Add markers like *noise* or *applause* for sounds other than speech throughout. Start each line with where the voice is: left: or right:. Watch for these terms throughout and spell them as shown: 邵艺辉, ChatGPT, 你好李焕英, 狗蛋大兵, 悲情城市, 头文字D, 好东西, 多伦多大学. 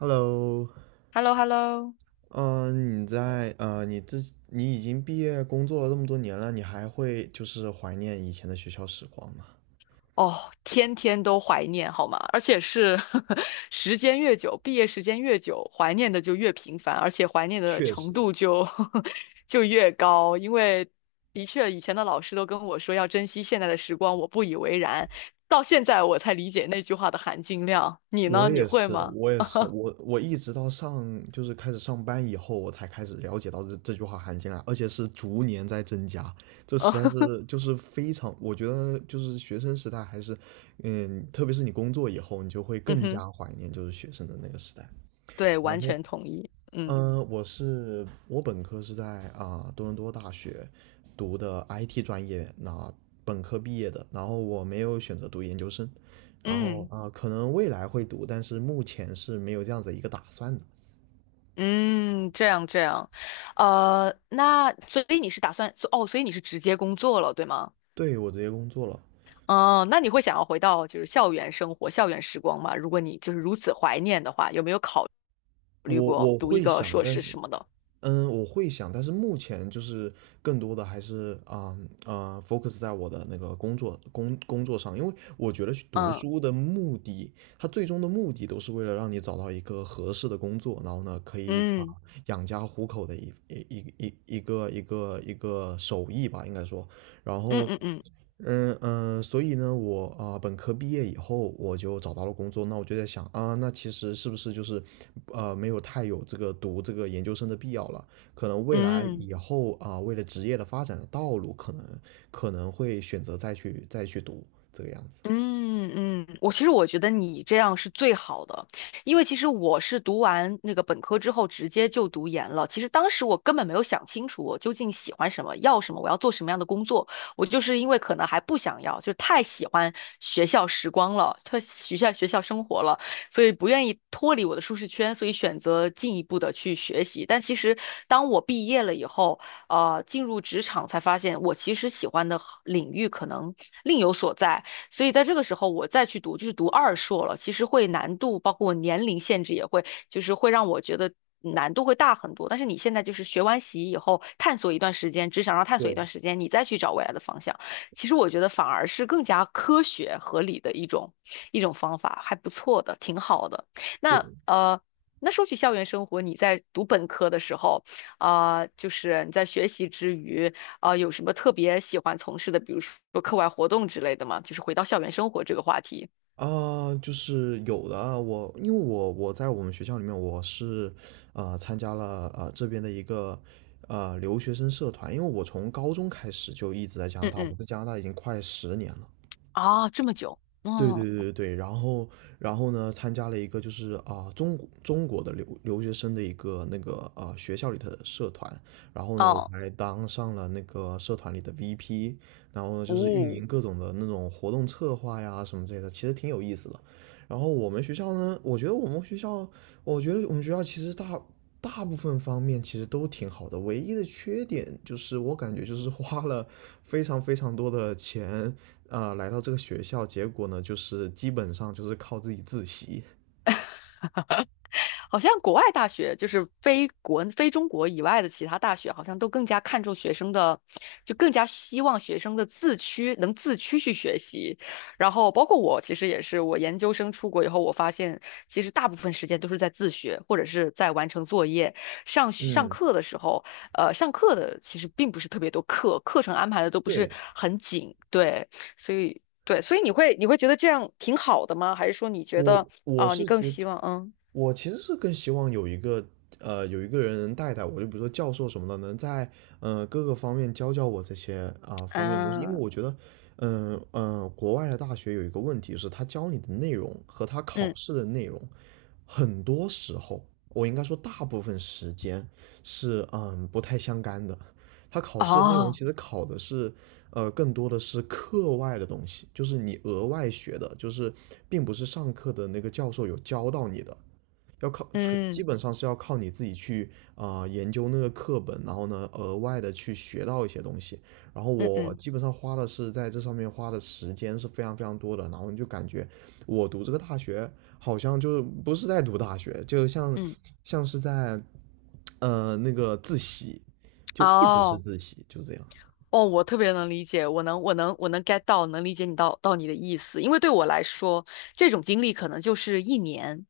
right: Hello，
left: hello hello
right: 你已经毕业工作了这么多年了，你还会就是怀念以前的学校时光吗？
left: 哦，天天都怀念好吗？而且是 *laughs* 时间越久，毕业时间越久，怀念的就越频繁，而且怀念的
right: 确
left: 程
right: 实，
left: 度就 *laughs* 就越高。因为的确，以前的老师都跟我说要珍惜现在的时光，我不以为然，到现在我才理解那句话的含金量。你
right: 我
left: 呢？你
right: 也
left: 会
right: 是，
left: 吗？
right: 我也是，我一直到就是开始上班以后，我才开始了解到这句话含金量，而且是逐年在增加，这实在
left: *laughs*
right: 是就是非常，我觉得就是学生时代还是，特别是你工作以后，你就会
left: 嗯
right: 更
left: 哼，
right: 加怀念就是学生的那个时代。
left: 对，
right: 然
left: 完
right: 后。
left: 全同意。嗯
right: 我本科是在多伦多大学读的 IT 专业，那本科毕业的，然后我没有选择读研究生，然后
left: 嗯。
right: 可能未来会读，但是目前是没有这样子一个打算的。
left: 嗯，这样这样，那所以你是打算，哦，所以你是直接工作了，对吗？
right: 对，我直接工作了，
left: 哦，那你会想要回到就是校园生活、校园时光吗？如果你就是如此怀念的话，有没有考
right: 我
left: 读一
right: 会
left: 个
right: 想，
left: 硕
right: 但
left: 士
right: 是
left: 什么的？
right: 我会想，但是目前就是更多的还是focus 在我的那个工作上，因为我觉得去读
left: 嗯
right: 书的目的，它最终的目的都是为了让你找到一个合适的工作，然后呢，可以
left: 嗯
right: 养家糊口的一个手艺吧，应该说，然
left: 嗯
right: 后
left: 嗯嗯
right: 所以呢，我本科毕业以后，我就找到了工作。那我就在想啊，那其实是不是就是，没有太有这个读这个研究生的必要了？可能未来
left: 嗯。
right: 以后为了职业的发展的道路，可能会选择再去读这个样子。
left: 嗯嗯，我其实我觉得你这样是最好的，因为其实我是读完那个本科之后直接就读研了。其实当时我根本没有想清楚我究竟喜欢什么，要什么，我要做什么样的工作。我就是因为可能还不想要，就太喜欢学校时光了，太学校生活了，所以不愿意脱离我的舒适圈，所以选择进一步的去学习。但其实当我毕业了以后，进入职场才发现我其实喜欢的领域可能另有所在。所以在这个时候我再去读，就是读二硕了，其实会难度，包括我年龄限制也会，就是会让我觉得难度会大很多。但是你现在就是学完习以后，探索一段时间，只想上探索一
right: 对，
left: 段时间，你再去找未来的方向，其实我觉得反而是更加科学合理的一种方法，还不错的，挺好的。
right: 对
left: 那。那说起校园生活，你在读本科的时候，啊、就是你在学习之余，啊，有什么特别喜欢从事的，比如说课外活动之类的吗？就是回到校园生活这个话题。
right: 啊，就是有的啊，我因为我在我们学校里面，参加了这边的一个留学生社团，因为我从高中开始就一直在加拿
left: 嗯
right: 大，我
left: 嗯，
right: 在加拿大已经快10年了。
left: 啊，这么久，
right: 对
left: 嗯，
right: 对对对，然后呢，参加了一个就是中国的留学生的一个那个学校里的社团，然后呢，我
left: 哦，
right: 还当上了那个社团里的 VP，然后呢就是运
left: 哦，
right: 营各种的那种活动策划呀什么之类的，其实挺有意思的。然后我们学校呢，我觉得我们学校其实大部分方面其实都挺好的，唯一的缺点就是我感觉就是花了非常非常多的钱，来到这个学校，结果呢，就是基本上就是靠自己自习。
left: 好像国外大学就是非中国以外的其他大学，好像都更加看重学生的，就更加希望学生的能自驱去学习。然后包括我，其实也是，我研究生出国以后，我发现其实大部分时间都是在自学，或者是在完成作业。上上
right: 嗯，
left: 课的时候，上课的其实并不是特别多课，课程安排的都不是
right: 对。
left: 很紧，对，所以对，所以你会觉得这样挺好的吗？还是说你觉
right: 我
left: 得
right: 我
left: 啊、你
right: 是
left: 更
right: 觉
left: 希
right: 得，
left: 望嗯？
right: 我其实是更希望有一个人能带带我，就比如说教授什么的，能在各个方面教教我这些方面的东西，因为
left: 嗯
right: 我觉得，国外的大学有一个问题是，他教你的内容和他考
left: 嗯，
right: 试的内容，很多时候我应该说大部分时间是不太相干的。他考试的内容其
left: 哦，
right: 实考的是更多的是课外的东西，就是你额外学的，就是并不是上课的那个教授有教到你的，要靠基
left: 嗯
right: 本上是要靠你自己去研究那个课本，然后呢额外的去学到一些东西。然后
left: 嗯
right: 我
left: 嗯
right: 基本上花的是在这上面花的时间是非常非常多的，然后你就感觉我读这个大学好像就是不是在读大学，就像
left: 嗯，
right: 是在那个自习，就一直是
left: 哦
right: 自习，就这样。
left: 哦，我特别能理解，我能 get 到，能理解你到你的意思，因为对我来说，这种经历可能就是一年，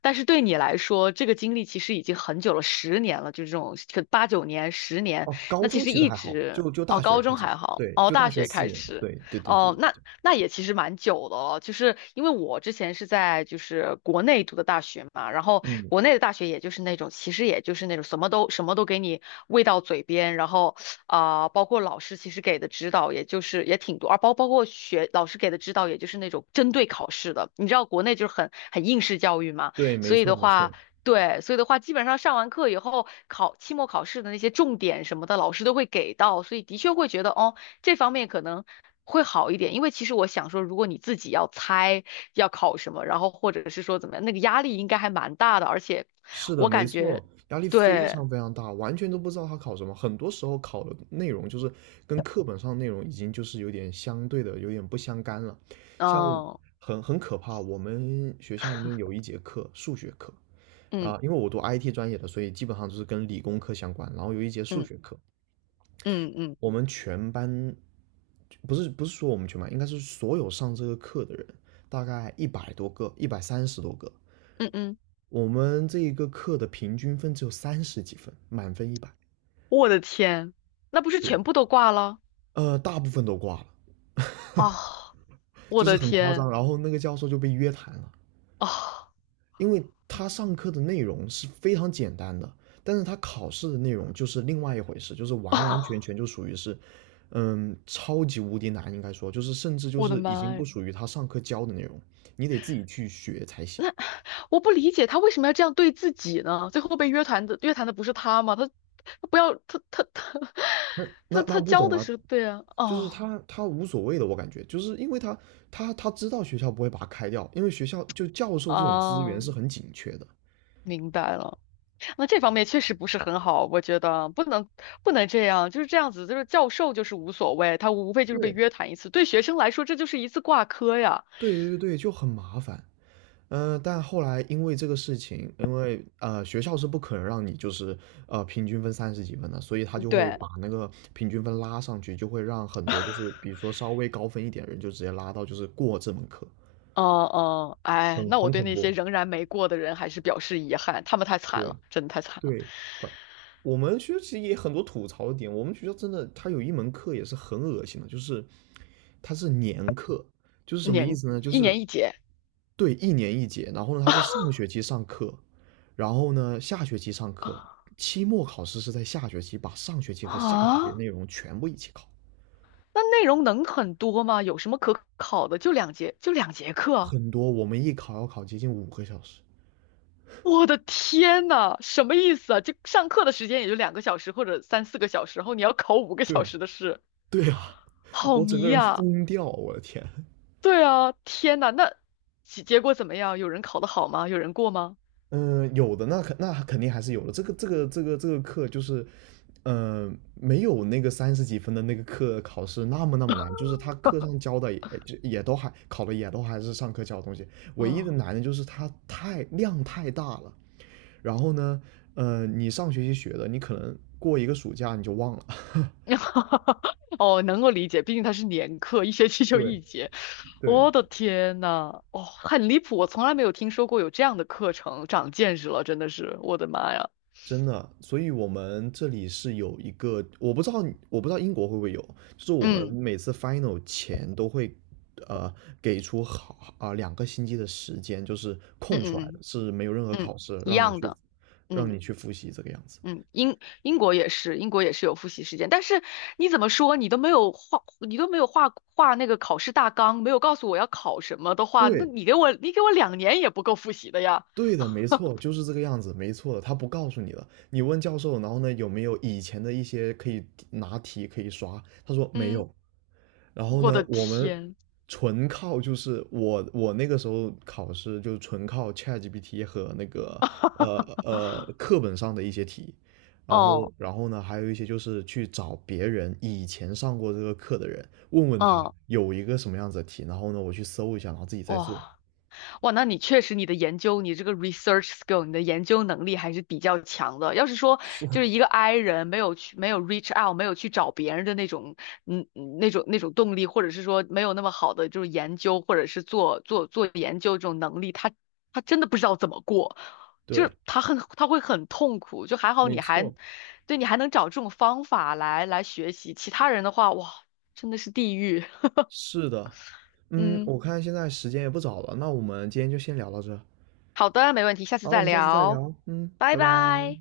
left: 但是对你来说，这个经历其实已经很久了，十年了，就这种可八九年、十年，
right: 哦，高
left: 那其
right: 中
left: 实
right: 其实
left: 一
right: 还好，
left: 直
right: 就
left: 哦，
right: 大学
left: 高
right: 开
left: 中
right: 始，
left: 还好，
right: 对，
left: 哦，
right: 就大
left: 大
right: 学
left: 学
right: 四
left: 开
right: 年，
left: 始。
right: 对，对对对
left: 哦，那
right: 对，
left: 那也其实蛮久的了，就是因为我之前是在就是国内读的大学嘛，然后
right: 嗯，
left: 国内的大学也就是那种，其实也就是那种什么都给你喂到嘴边，然后啊、包括老师其实给的指导也就是也挺多，而包括老师给的指导也就是那种针对考试的，你知道国内就是很应试教育嘛，
right: 对对，没
left: 所以
right: 错
left: 的
right: 没
left: 话。
right: 错，
left: 对，所以的话，基本上上完课以后，考期末考试的那些重点什么的，老师都会给到，所以的确会觉得，哦，这方面可能会好一点，因为其实我想说，如果你自己要猜要考什么，然后或者是说怎么样，那个压力应该还蛮大的，而且
right: 是的，
left: 我
right: 没
left: 感觉，
right: 错，压力非
left: 对，
right: 常非常大，完全都不知道他考什么，很多时候考的内容就是跟课本上的内容已经就是有点相对的，有点不相干了，像我
left: 嗯
right: 很可怕，我们学校里面有一节课数学课
left: 嗯
right: 啊，因为我读 IT 专业的，所以基本上就是跟理工科相关，然后有一节数
left: 嗯
right: 学课，
left: 嗯嗯
right: 我们全班不是说我们全班，应该是所有上这个课的人，大概100多个，130多个。
left: 嗯嗯，
right: 我们这一个课的平均分只有三十几分，满分一百。
left: 我的天，那不是
right: 对，
left: 全部都挂了
right: 大部分都挂了，
left: 啊！我
right: 就是
left: 的
right: 很夸
left: 天
right: 张。然后那个教授就被约谈了，
left: 啊
right: 因为他上课的内容是非常简单的，但是他考试的内容就是另外一回事，就是完完全
left: 啊！
right: 全就属于是，超级无敌难，应该说就是甚至
left: *laughs*
right: 就
left: 我的
right: 是已经
left: 妈
right: 不
left: 呀！
right: 属于他上课教的内容，你得自己去学才行。
left: 我不理解他为什么要这样对自己呢？最后被约谈的不是他吗？他他不要他他他 *laughs* 他
right: 那
left: 他
right: 不
left: 教
right: 懂
left: 的
right: 啊，
left: 是对啊，
right: 就是
left: 哦，
right: 他无所谓的，我感觉就是因为他知道学校不会把他开掉，因为学校就教授这种资源
left: 哦，
right: 是很紧缺的。
left: 明白了。那这方面确实不是很好，我觉得不能这样，就是这样子，就是教授就是无所谓，他无非就是被
right: 对
left: 约谈一次，对学生来说这就是一次挂科呀。
right: 对对对，就很麻烦。但后来因为这个事情，因为学校是不可能让你就是平均分三十几分的，所以他就会
left: 对，
right: 把那个平均分拉上去，就会让很多就是
left: *laughs*
right: 比如说稍微高分一点的人就直接拉到就是过这门课，
left: 嗯嗯，哎，
right: 很
left: 那我
right: 很
left: 对
right: 恐
left: 那些
right: 怖。
left: 仍然没过的人还是表示遗憾，他们太惨
right: 对，
left: 了，真的太惨了，
right: 对，管我们学校其实也很多吐槽的点。我们学校真的，它有一门课也是很恶心的，就是它是年课，就是什么意
left: 年
right: 思呢？就
left: 一
right: 是
left: 年一节
right: 对，一年一节。然后呢，它是上学期上课，然后呢下学期上课。
left: *laughs*
right: 期末考试是在下学期把上学期和下学期的
left: 啊，
right: 内容全部一起考，
left: 那内容能很多吗？有什么可考的？就两节，就两节课。
right: 很多我们一考要考接近5个小时。
left: 我的天呐，什么意思啊？这上课的时间也就2个小时或者3、4个小时，然后你要考五个
right: 对
left: 小
right: 啊，
left: 时的试，
right: 对啊，*laughs*
left: 好
right: 我整
left: 迷
right: 个人
left: 呀！
right: 疯掉，我的天。*laughs*
left: 对啊，天呐，那结果怎么样？有人考得好吗？有人过吗？
right: 嗯，有的那肯那肯定还是有的。这个课就是没有那个三十几分的那个课考试那么那么难，就是他课上教的也就也都还考的也都还是上课教的东西，唯一的
left: 哦，
right: 难的就是它太量太大了。然后呢，你上学期学的，你可能过一个暑假你就忘了。*laughs*
left: *laughs* 哦，能够理解，毕竟它是年课，一学期就
right: 对
left: 一节。
right: 对，
left: 我的天呐，哦，很离谱，我从来没有听说过有这样的课程，长见识了，真的是，我的妈呀！
right: 真的，所以我们这里是有一个，我不知道，我不知道英国会不会有，就是我们
left: 嗯
right: 每次 final 前都会，呃，给出2个星期的时间，就是
left: 嗯
right: 空出来的，
left: 嗯
right: 是没有任何
left: 嗯嗯，
right: 考试，
left: 一
right: 让你
left: 样
right: 去，
left: 的。嗯。
right: 复习这个样子。
left: 嗯，英国也是，英国也是有复习时间，但是你怎么说，你都没有画那个考试大纲，没有告诉我要考什么的话，那
right: 对，
left: 你给我，2年也不够复习的呀。
right: 对的，没错，就是这个样子，没错的，他不告诉你了，你问教授，然后呢，有没有以前的一些可以拿题可以刷？他说没
left: 嗯，
right: 有。然后
left: 我的
right: 呢，我们
left: 天，
right: 纯靠就是我那个时候考试就是纯靠 ChatGPT 和那个呃课本上的一些题，然后
left: 哦，
right: 然后呢还有一些就是去找别人以前上过这个课的人，问问他
left: 嗯，
right: 有一个什么样子的题，然后呢我去搜一下，然后自己再做。
left: 哇。哇，那你确实你的研究，你这个 research skill，你的研究能力还是比较强的。要是说
right: 是，
left: 就是一个 I 人没有 reach out，没有去找别人的那种那种动力，或者是说没有那么好的就是研究或者是做研究这种能力，他真的不知道怎么过，就是
right: 对，
left: 他会很痛苦。就还好
right: 没
left: 你还
right: 错。
left: 对你还能找这种方法来学习，其他人的话哇真的是地狱。*laughs*
right: 是的，嗯，
left: 嗯，
right: 我看现在时间也不早了，那我们今天就先聊到这，
left: 好的，没问题，下次
right: 好，我
left: 再
right: 们下次再
left: 聊，
right: 聊，嗯，
left: 拜
right: 拜拜。
left: 拜。